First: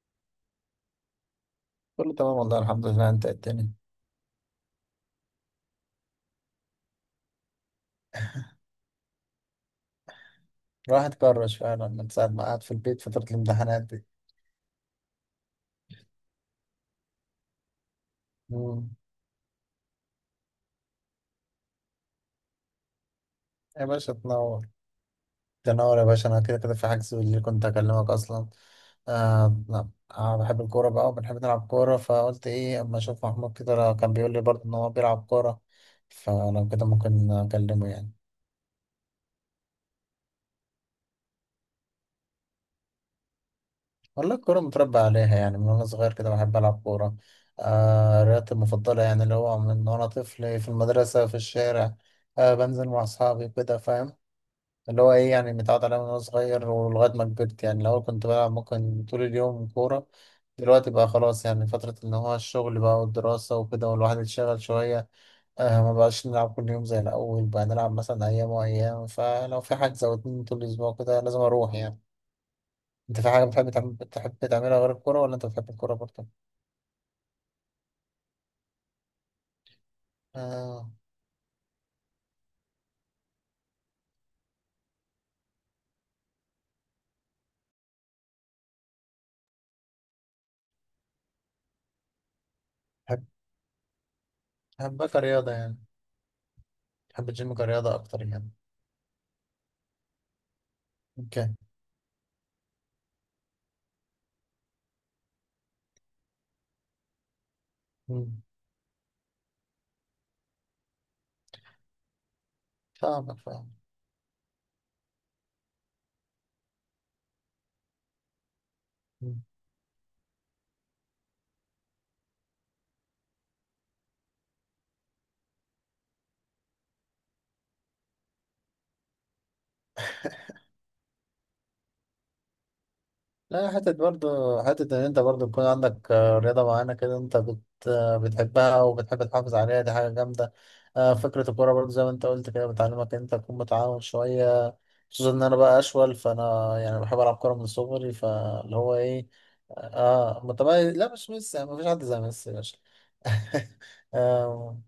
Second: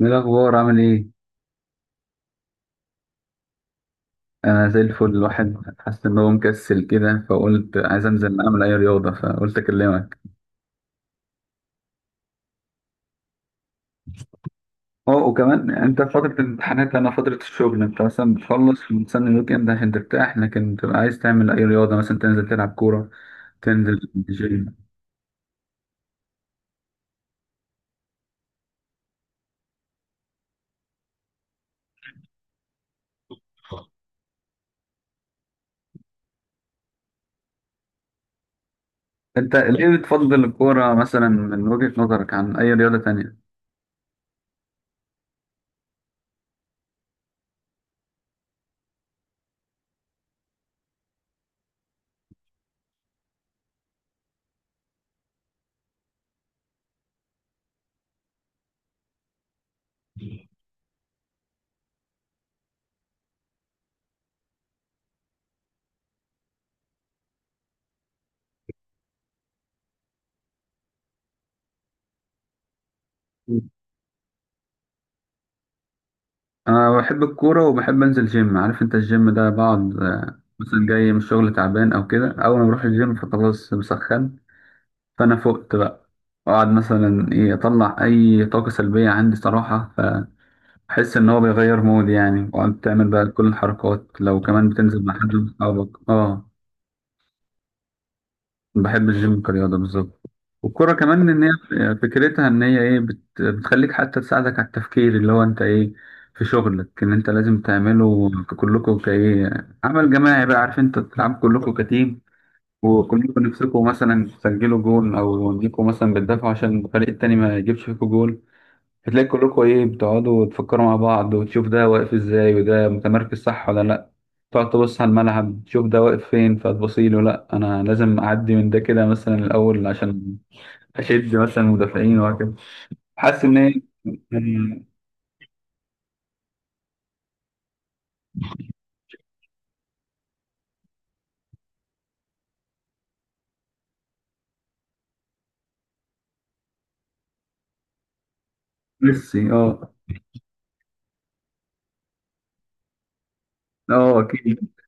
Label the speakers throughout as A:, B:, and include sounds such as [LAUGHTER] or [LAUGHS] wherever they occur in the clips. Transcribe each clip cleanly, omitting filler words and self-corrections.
A: ايه الاخبار؟ عامل ايه؟
B: كله تمام، والله الحمد لله. انت إيه الدنيا؟
A: انا زي الفل. الواحد حاسس ان هو مكسل كده، فقلت عايز انزل اعمل اي رياضه فقلت اكلمك.
B: الواحد كرش فعلا من ساعة ما قعد في البيت فترة الامتحانات دي.
A: اه وكمان انت في فتره الامتحانات، انا فتره الشغل. انت مثلا
B: مم.
A: بتخلص وتستنى الويك اند عشان ترتاح، لكن بتبقى عايز تعمل اي رياضه، مثلا تنزل تلعب كوره،
B: يا
A: تنزل
B: باشا تنور.
A: جيم.
B: تنور يا باشا، انا كده كده في حجز، اللي كنت اكلمك اصلا. آه، لا، آه، بحب الكورة بقى وبنحب نلعب كورة، فقلت ايه اما اشوف محمود كده لو كان بيقول لي برضه ان هو بيلعب كورة، فلو كده ممكن اكلمه يعني.
A: انت ليه بتفضل الكوره مثلا من وجهه نظرك عن اي رياضه تانية؟
B: والله الكورة متربى عليها يعني من وانا صغير كده بحب العب كورة. آه، رياضتي المفضلة، يعني اللي هو من وانا طفل في المدرسة في الشارع. آه، بنزل مع أصحابي كده فاهم. اللي هو ايه يعني متعود عليها من وانا صغير ولغاية ما كبرت يعني. الأول كنت بلعب ممكن طول اليوم كورة، دلوقتي بقى خلاص يعني فترة إن هو الشغل بقى والدراسة وكده والواحد اتشغل شوية. آه، ما بقاش نلعب كل يوم زي الأول، بقى نلعب مثلا أيام وأيام، فلو في حجز أو اتنين طول الأسبوع كده لازم أروح يعني. أنت في حاجة بتحب بتحب تعملها غير الكورة، ولا أنت بتحب الكورة برضه؟
A: انا بحب الكوره وبحب انزل جيم. عارف انت الجيم ده؟ بقعد مثلا
B: آه،
A: جاي من الشغل تعبان او كده، اول ما بروح الجيم فخلاص بسخن، فانا فقت بقى. اقعد مثلا ايه، اطلع اي طاقه سلبيه عندي صراحه. فاحس ان هو بيغير مود يعني، وقعدت تعمل
B: بحب
A: بقى كل الحركات، لو كمان بتنزل
B: بحبها
A: مع حد من
B: كرياضة يعني.
A: اصحابك. اه
B: بحب الجيم كرياضة أكتر يعني.
A: بحب الجيم كرياضه بالظبط. والكرة كمان إن هي
B: أوكي.
A: فكرتها إن هي إيه، بتخليك حتى تساعدك على التفكير اللي هو أنت إيه في شغلك إن أنت لازم تعمله.
B: مم.
A: كلكم كإيه عمل جماعي بقى، عارف، أنت تلعب كلكم كتيم،
B: فاهمك
A: وكلكم
B: فاهمك.
A: نفسكم مثلا تسجلوا جول، او انكم مثلا بتدافعوا عشان الفريق التاني ما يجيبش فيكم جول. فتلاقي كلكم ايه، بتقعدوا تفكروا مع بعض وتشوف ده واقف ازاي، وده متمركز صح ولا لا. تقعد تبص على الملعب، تشوف ده واقف فين، فتبصيله لا انا لازم اعدي من ده كده مثلا الاول عشان اشد مثلا المدافعين، وهكذا. حاسس ان
B: لا،
A: هي
B: حتة برضه،
A: يعني
B: حتة إن أنت برضه يكون عندك، آه، رياضة معينة كده. أنت بت آه، بتحبها وبتحب تحافظ عليها، دي حاجة جامدة. آه، فكرة الكورة برضه زي ما أنت قلت كده بتعلمك إن أنت تكون متعاون شوية، خصوصا إن أنا بقى أشول فأنا يعني بحب ألعب كورة من صغري فاللي هو إيه.
A: ميسي. اه.
B: آه، متميز. لا مش ميسي يعني، مفيش حد زي ميسي يا باشا.
A: اه اكيد.
B: [LAUGHS]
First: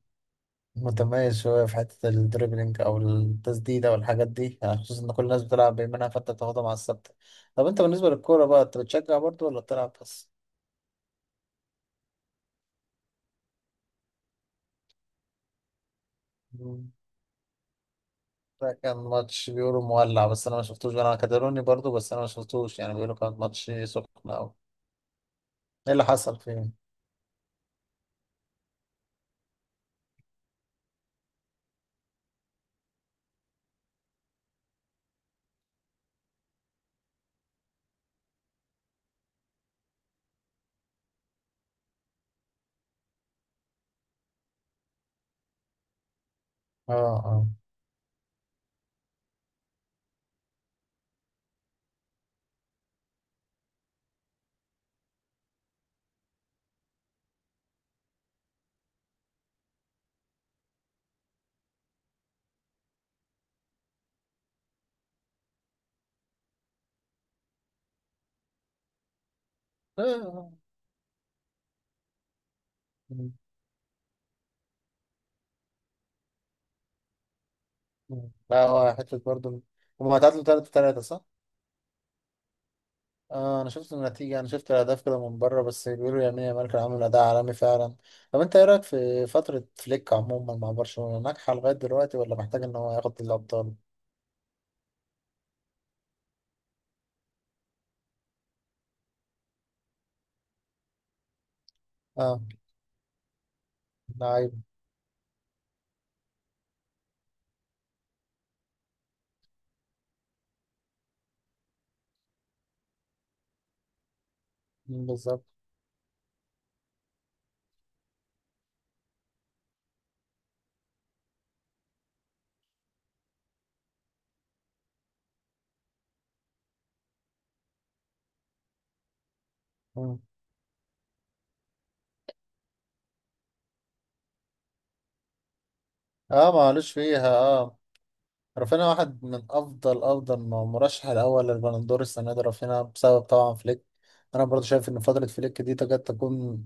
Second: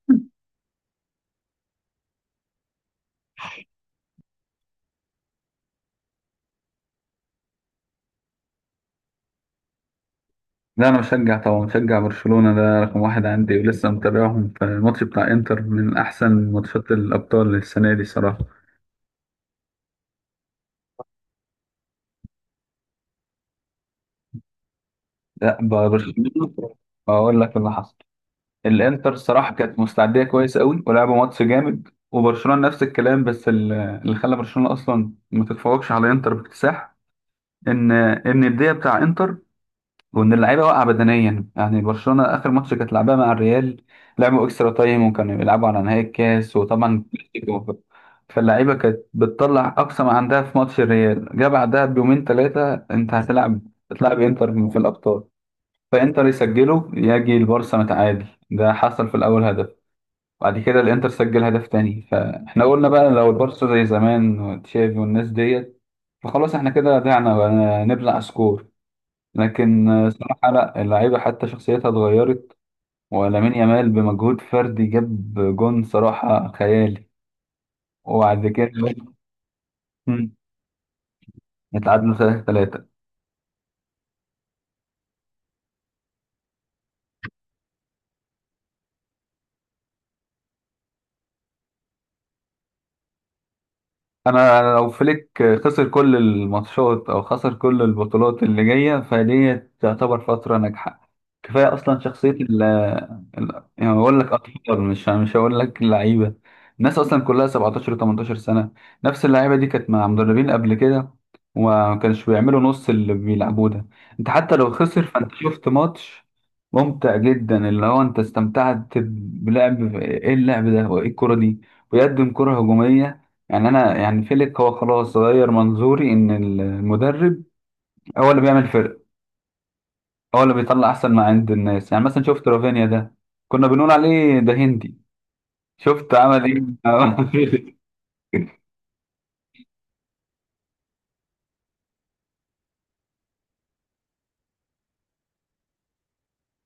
B: متميز شوية في حتة الدريبلينج أو التسديدة والحاجات دي يعني، خصوصا إن كل الناس بتلعب بيمينها فأنت بتاخدها مع الثابتة. طب أنت بالنسبة للكورة بقى، أنت بتشجع برضو ولا بتلعب بس؟
A: لا انا مشجع طبعا، مشجع برشلونة، ده رقم واحد عندي، ولسه متابعهم في الماتش بتاع انتر، من احسن ماتشات
B: مم.
A: الابطال السنة دي صراحة.
B: ده كان ماتش بيقولوا مولع بس أنا ما شفتوش، أنا كاتالوني برضو بس أنا ما شفتوش يعني، بيقولوا كان ماتش سخن أوي.
A: لا
B: إيه اللي
A: برشلونة.
B: حصل فيه؟
A: اقول لك اللي حصل. الانتر صراحة كانت مستعدية كويس قوي ولعبوا ماتش جامد، وبرشلونة نفس الكلام، بس اللي خلى برشلونة اصلا ما تتفوقش على انتر باكتساح، ان ان الدقيقة بتاع انتر، وان اللعيبه واقعه بدنيا. يعني برشلونه اخر ماتش كانت لعبها مع الريال، لعبوا اكسترا تايم وكانوا بيلعبوا على نهائي الكاس
B: آه،
A: وطبعا
B: آه.
A: كلاسيكو. فاللعيبه كانت بتطلع اقصى ما عندها في ماتش الريال، جه بعدها بيومين 3 انت هتلعب، هتلعب انتر في الابطال. فانتر يسجله، يجي البارسا متعادل، ده حصل في الاول هدف. بعد كده الانتر سجل هدف تاني، فاحنا قلنا بقى لو البارسا زي زمان وتشافي والناس ديت، فخلاص احنا كده ضيعنا بقى، نبلع سكور. لكن
B: آه،
A: صراحة
B: آه.
A: لا، اللعيبة حتى شخصيتها اتغيرت.
B: مم.
A: ولامين يامال بمجهود فردي جاب جون صراحة خيالي.
B: مم.
A: وبعد
B: لا
A: كده
B: هو حتة برضو. هما
A: مم،
B: تعادلوا 3-3 صح؟
A: اتعادلوا 3-3.
B: اه، انا شفت النتيجة، انا شفت الاهداف كده من بره بس بيقولوا يمين يامال كان عامل اداء عالمي فعلا. طب انت ايه رايك في فترة فليك عموما مع برشلونة، ناجحة لغاية دلوقتي ولا محتاج ان هو ياخد الابطال؟
A: انا لو فليك خسر كل الماتشات او خسر كل البطولات اللي جايه، فدي تعتبر فتره ناجحه. كفايه اصلا شخصيه
B: اه،
A: ال، يعني بقول لك
B: لعيب.
A: اطفال، مش هقول لك لعيبه. الناس اصلا كلها 17 و18 سنه، نفس اللعيبه دي كانت مع مدربين قبل كده وما كانش بيعملوا نص اللي بيلعبوه ده. انت حتى لو خسر،
B: مم،
A: فانت
B: بالظبط.
A: شفت ماتش ممتع جدا، اللي هو انت استمتعت بلعب ايه اللعب ده وايه الكرة دي. بيقدم كرة هجومية يعني. انا يعني فيليك هو خلاص غير منظوري ان المدرب هو اللي بيعمل فرق،
B: مم.
A: هو اللي بيطلع احسن ما عند الناس. يعني مثلا شفت رافينيا ده، كنا بنقول عليه ده هندي، شفت عمل
B: اه، معلش فيها، اه،
A: ايه. [LAUGHS]
B: رافينيا واحد من افضل افضل مرشح الاول للبالندور السنة دي رافينيا، بسبب طبعا فليك. انا برضو شايف ان فترة فليك دي تكاد تكون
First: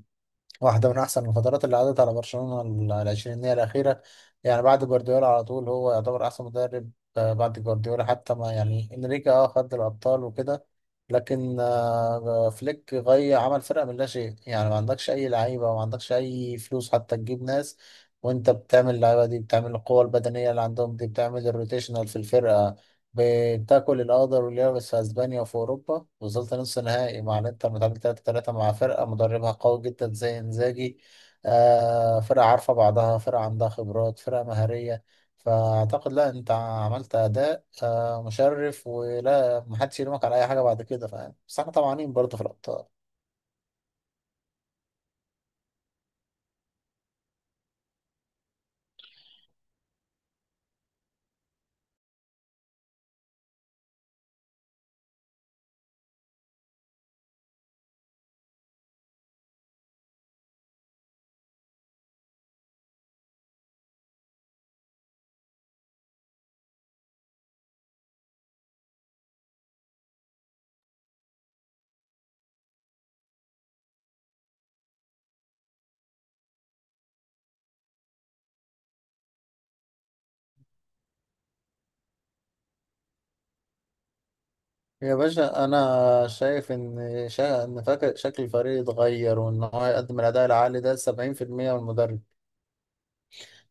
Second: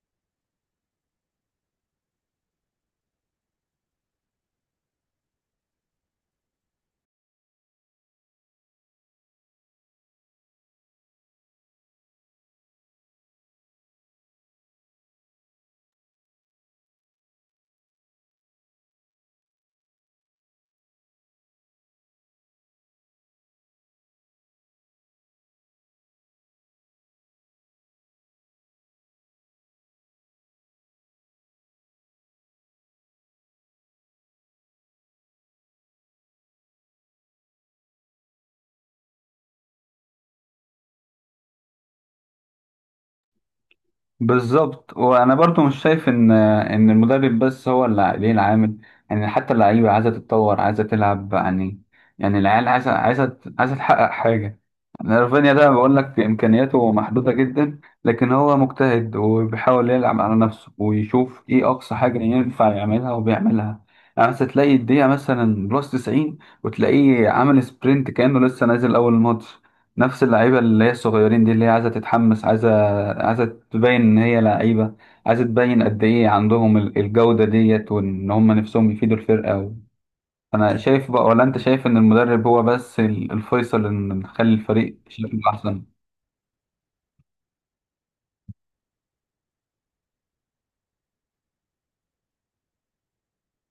B: واحدة من أحسن الفترات اللي عدت على برشلونة العشرينية الأخيرة. يعني بعد جوارديولا على طول هو يعتبر أحسن مدرب. آه، بعد جوارديولا حتى ما يعني إنريكي خد الأبطال وكده، لكن آه، فليك غي عمل فرقة من لا شيء. يعني ما عندكش أي لعيبة وما عندكش أي فلوس حتى تجيب ناس، وأنت بتعمل اللعيبة دي، بتعمل القوة البدنية اللي عندهم دي، بتعمل الروتيشنال في الفرقة، بتاكل الأخضر واليابس في أسبانيا وفي أوروبا، وصلت نص نهائي مع الإنتر متعادل 3-3 مع فرقة مدربها قوي جدا زي إنزاجي، آه، فرقة عارفة بعضها، فرقة عندها خبرات، فرقة مهارية. فأعتقد لا أنت عملت أداء آه مشرف، ولا محدش يلومك على أي حاجة بعد كده فاهم، بس احنا طمعانين برضه في الأبطال.
A: بالظبط. وانا برضو مش شايف ان المدرب بس هو اللي ليه العامل. يعني حتى اللعيبه عايزه تتطور، عايزه تلعب يعني. يعني العيال عايزه تحقق حاجه. يعني رافينيا ده بقول لك امكانياته محدوده جدا، لكن هو مجتهد وبيحاول يلعب على نفسه ويشوف ايه اقصى حاجه ينفع يعملها، وبيعملها. يعني مثلا تلاقي الدقيقه مثلا بلس 90، وتلاقيه عامل سبرنت كانه لسه نازل اول ماتش. نفس اللعيبه اللي هي الصغيرين دي، اللي هي عايزه تتحمس، عايزه، عايزة تبين إن هي لعيبة، عايزة تبين قد إيه عندهم الجودة ديت، وإن هم نفسهم يفيدوا الفرقة و... أنا شايف بقى، ولا أنت شايف إن المدرب هو بس الفيصل إن نخلي الفريق
B: يا
A: شكله
B: باشا
A: أحسن؟
B: أنا شايف إن فاكر شكل الفريق اتغير، وإن هو يقدم الأداء العالي ده 70% من المدرب.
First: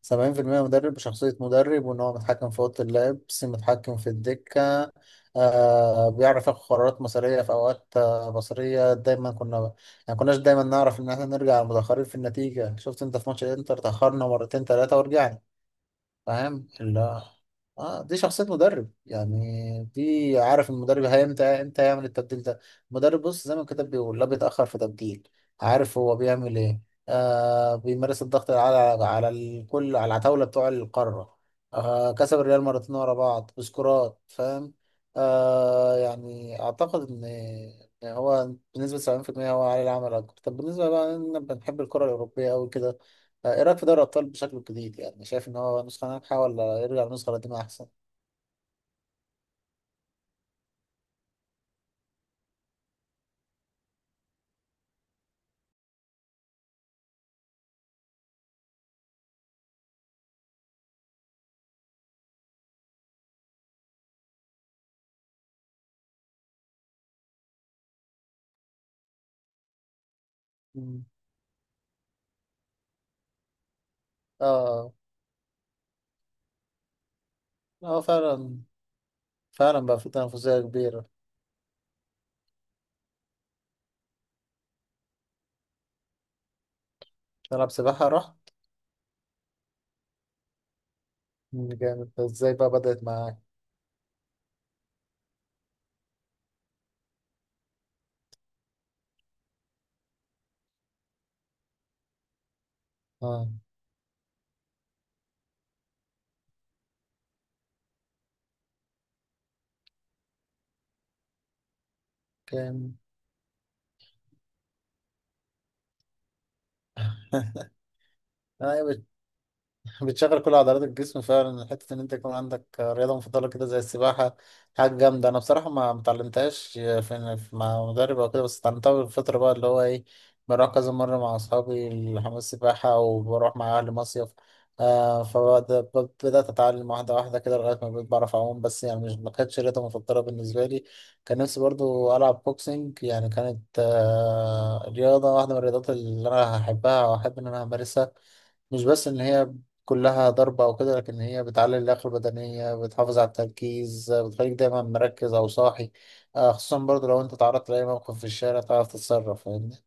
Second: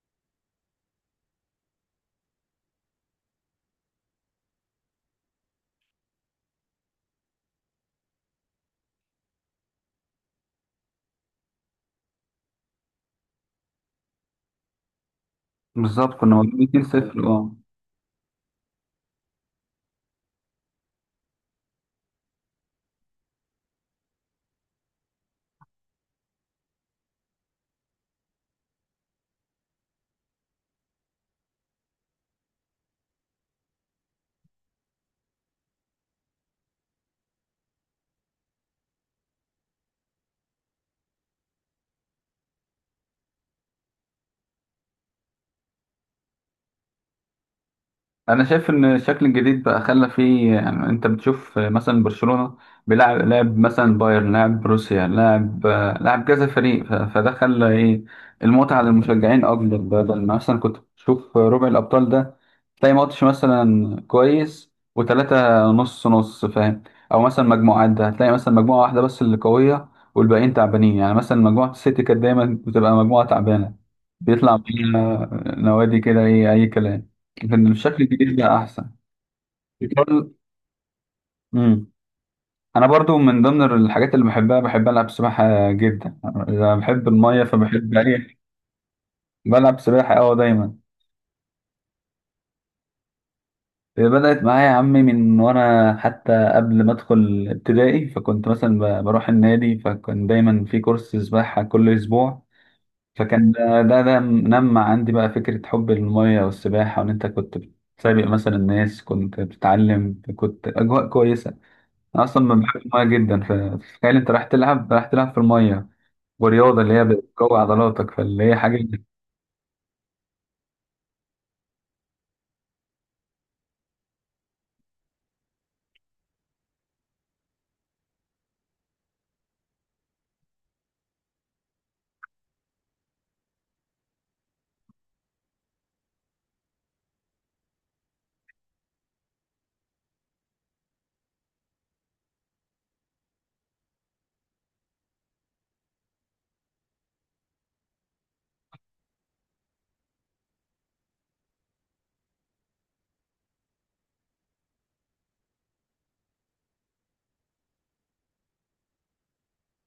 B: 70% مدرب بشخصية مدرب، وإن هو متحكم في أوضة اللبس، متحكم في الدكة. آه، بيعرف ياخد قرارات مصيرية في أوقات، آه، بصرية دايما كنا، يعني كناش دايما نعرف إن احنا نرجع متأخرين في النتيجة. شفت أنت في ماتش الإنتر تأخرنا مرتين تلاتة ورجعنا،
A: بالظبط، كنا واخدين
B: فاهم اللي هو.
A: 2-0. أه
B: اه، دي شخصية مدرب يعني، دي عارف المدرب هي امتى يعمل التبديل ده. المدرب بص زي ما الكتاب بيقول، لا بيتأخر في تبديل، عارف هو بيعمل ايه. آه، بيمارس الضغط على الكل، على العتاولة بتوع القارة. آه، كسب الريال مرتين ورا بعض بسكورات فاهم. آه، يعني اعتقد ان إن هو بنسبة 70% هو عليه العمل اكتر. طب بالنسبة بقى إن احنا بنحب الكرة الأوروبية أوي كده، آه، ايه رايك في دوري الابطال بشكل جديد؟ يعني شايف ان هو نسخه ناجحه، ولا يرجع للنسخه القديمه احسن؟
A: انا شايف ان الشكل الجديد بقى خلى فيه يعني، انت بتشوف مثلا برشلونة بيلعب لاعب، مثلا بايرن لاعب، بروسيا لاعب، كذا فريق، فده خلى ايه، المتعة للمشجعين اكبر. بدل ما مثلا كنت بتشوف ربع الابطال ده، تلاقي ماتش مثلا كويس وتلاتة نص نص، فاهم. او مثلا مجموعات ده، هتلاقي مثلا مجموعة واحدة بس اللي قوية والباقيين تعبانين،
B: مم.
A: يعني مثلا مجموعة السيتي كانت دايما بتبقى مجموعة تعبانة، بيطلع
B: اه.
A: فيها نوادي كده ايه، اي كلام. كان
B: اه، هو
A: بشكل كبير بقى
B: فعلا
A: احسن.
B: فعلا بقى في
A: برضه
B: تنافسيه كبيره.
A: امم انا برضو من ضمن الحاجات اللي بحبها، بحب العب سباحه جدا. انا بحب الميه
B: تلعب
A: فبحب
B: سباحه راح؟
A: اي، بلعب سباحه اه دايما.
B: مم، جامد. ازاي بقى بدات معاك؟
A: بدات معايا يا عمي من وانا حتى قبل ما ادخل ابتدائي. فكنت مثلا بروح النادي، فكان دايما في كورس سباحه كل اسبوع.
B: اه،
A: فكان ده نمى عندي بقى فكره حب الميه والسباحه، وان انت كنت بتسابق مثلا الناس، كنت بتتعلم، كنت اجواء كويسه. أنا اصلا ما بحبش
B: كان.
A: الميه جدا، فتخيل انت رايح تلعب، رايح تلعب في الميه ورياضه اللي هي بتقوي
B: [LAUGHS]
A: عضلاتك، فاللي هي حاجه.
B: ايوه، بتشغل كل عضلات الجسم فعلا. حتة إن أنت يكون عندك رياضة مفضلة كده زي السباحة حاجة جامدة. أنا بصراحة ما متعلمتهاش في مع مدرب أو كده، بس اتعلمتها بالفترة بقى اللي هو إيه، بروح كذا مرة مع أصحابي الحمام السباحة وبروح مع أهلي مصيف. آه، فبدأت أتعلم واحدة واحدة كده لغاية ما بقيت بعرف أعوم بس، يعني مش، ما كانتش رياضة مفضلة بالنسبة لي. كان نفسي برضو ألعب بوكسينج يعني، كانت آه رياضة واحدة من الرياضات اللي أنا هحبها وأحب إن أنا أمارسها. مش بس إن هي كلها ضربة أو كده، لكن هي بتعلي اللياقة البدنية، بتحافظ على التركيز، بتخليك دايما مركز أو صاحي. آه، خصوصا برضو لو أنت تعرضت لأي موقف في الشارع تعرف تتصرف فاهمني.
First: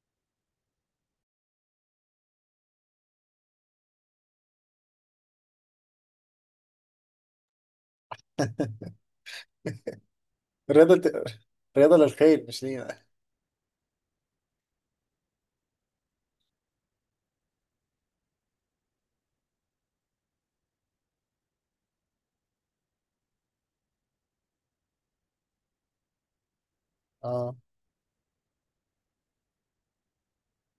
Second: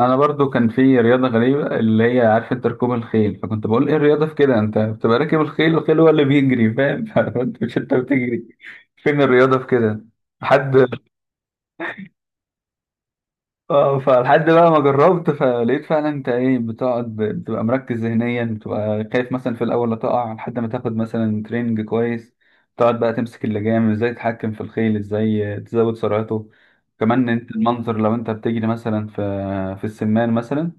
A: انا برضو كان في رياضه غريبه اللي هي، عارف انت، ركوب الخيل. فكنت بقول ايه الرياضه في كده، انت بتبقى راكب الخيل، الخيل هو اللي بيجري فاهم، [LAUGHS] فانت مش انت بتجري، فين الرياضه في كده. حد،
B: رياضة، رياضة للخير مش لينا.
A: اه، فلحد بقى ما جربت، فلقيت فعلا انت ايه، بتقعد، بتبقى مركز ذهنيا، بتبقى خايف مثلا في الاول لا تقع، لحد ما تاخد مثلا تريننج كويس، تقعد بقى تمسك اللجام ازاي، تتحكم في الخيل ازاي، تزود سرعته. كمان انت
B: اه.
A: المنظر، لو انت بتجري مثلا في في السمان مثلا،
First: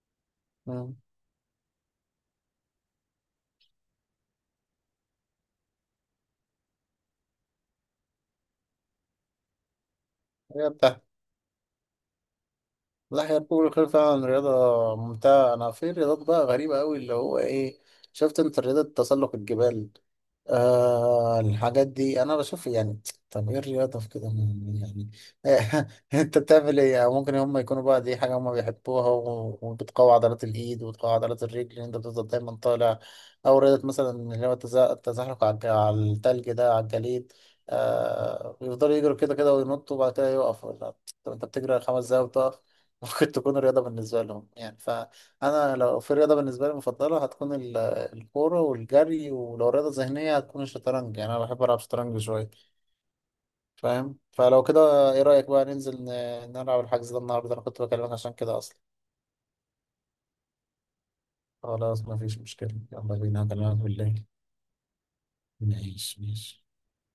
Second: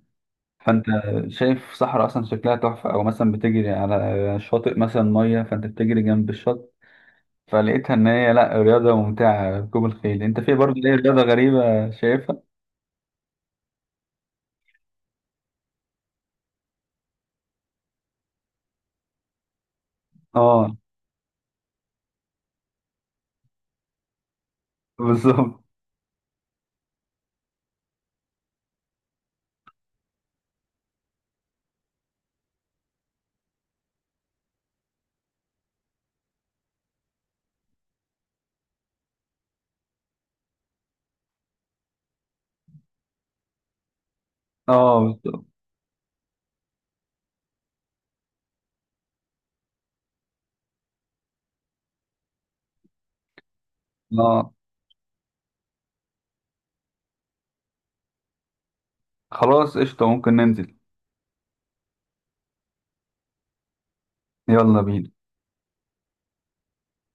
A: فانت
B: مم.
A: شايف صحراء اصلا شكلها تحفه، او مثلا بتجري على شاطئ مثلا ميه، فانت بتجري جنب الشط. فلقيتها ان هي لا رياضه ممتعه ركوب الخيل. انت في
B: هي
A: برضه ايه
B: بتاعت،
A: رياضه غريبه شايفها؟
B: لا هي ركوب الخيل فعلا رياضة ممتعة. أنا في رياضات بقى غريبة أوي اللي هو إيه، شفت أنت رياضة تسلق الجبال؟
A: اه
B: آه، الحاجات دي انا بشوف يعني طب ايه الرياضه في كده يعني.
A: بالظبط.
B: [LAUGHS] انت بتعمل ايه يعني؟ ممكن هم يكونوا بقى دي حاجه هم بيحبوها، وبتقوي عضلات الايد وبتقوي عضلات الرجل ان انت بتفضل دايما طالع. او رياضه مثلا اللي هو التزحلق على التلج ده، على الجليد، آه، يفضلوا يجروا كده كده وينطوا وبعد كده يقفوا. لا، طب انت بتجري 5 دقايق وتقف؟ [LAUGHS] ممكن تكون رياضه بالنسبه لهم يعني.
A: اه بالظبط.
B: فانا لو في رياضه بالنسبه لي مفضله هتكون الكورة والجري، ولو رياضة ذهنية هتكون الشطرنج. يعني أنا بحب ألعب شطرنج شوية فاهم.
A: اه
B: فلو كده إيه رأيك بقى ننزل نلعب الحجز ده النهاردة، أنا كنت بكلمك عشان كده أصلا.
A: خلاص قشطة، ممكن ننزل.
B: خلاص مفيش مشكلة، يلا بينا، هكلمك بالليل.
A: يلا بينا.
B: ماشي ماشي.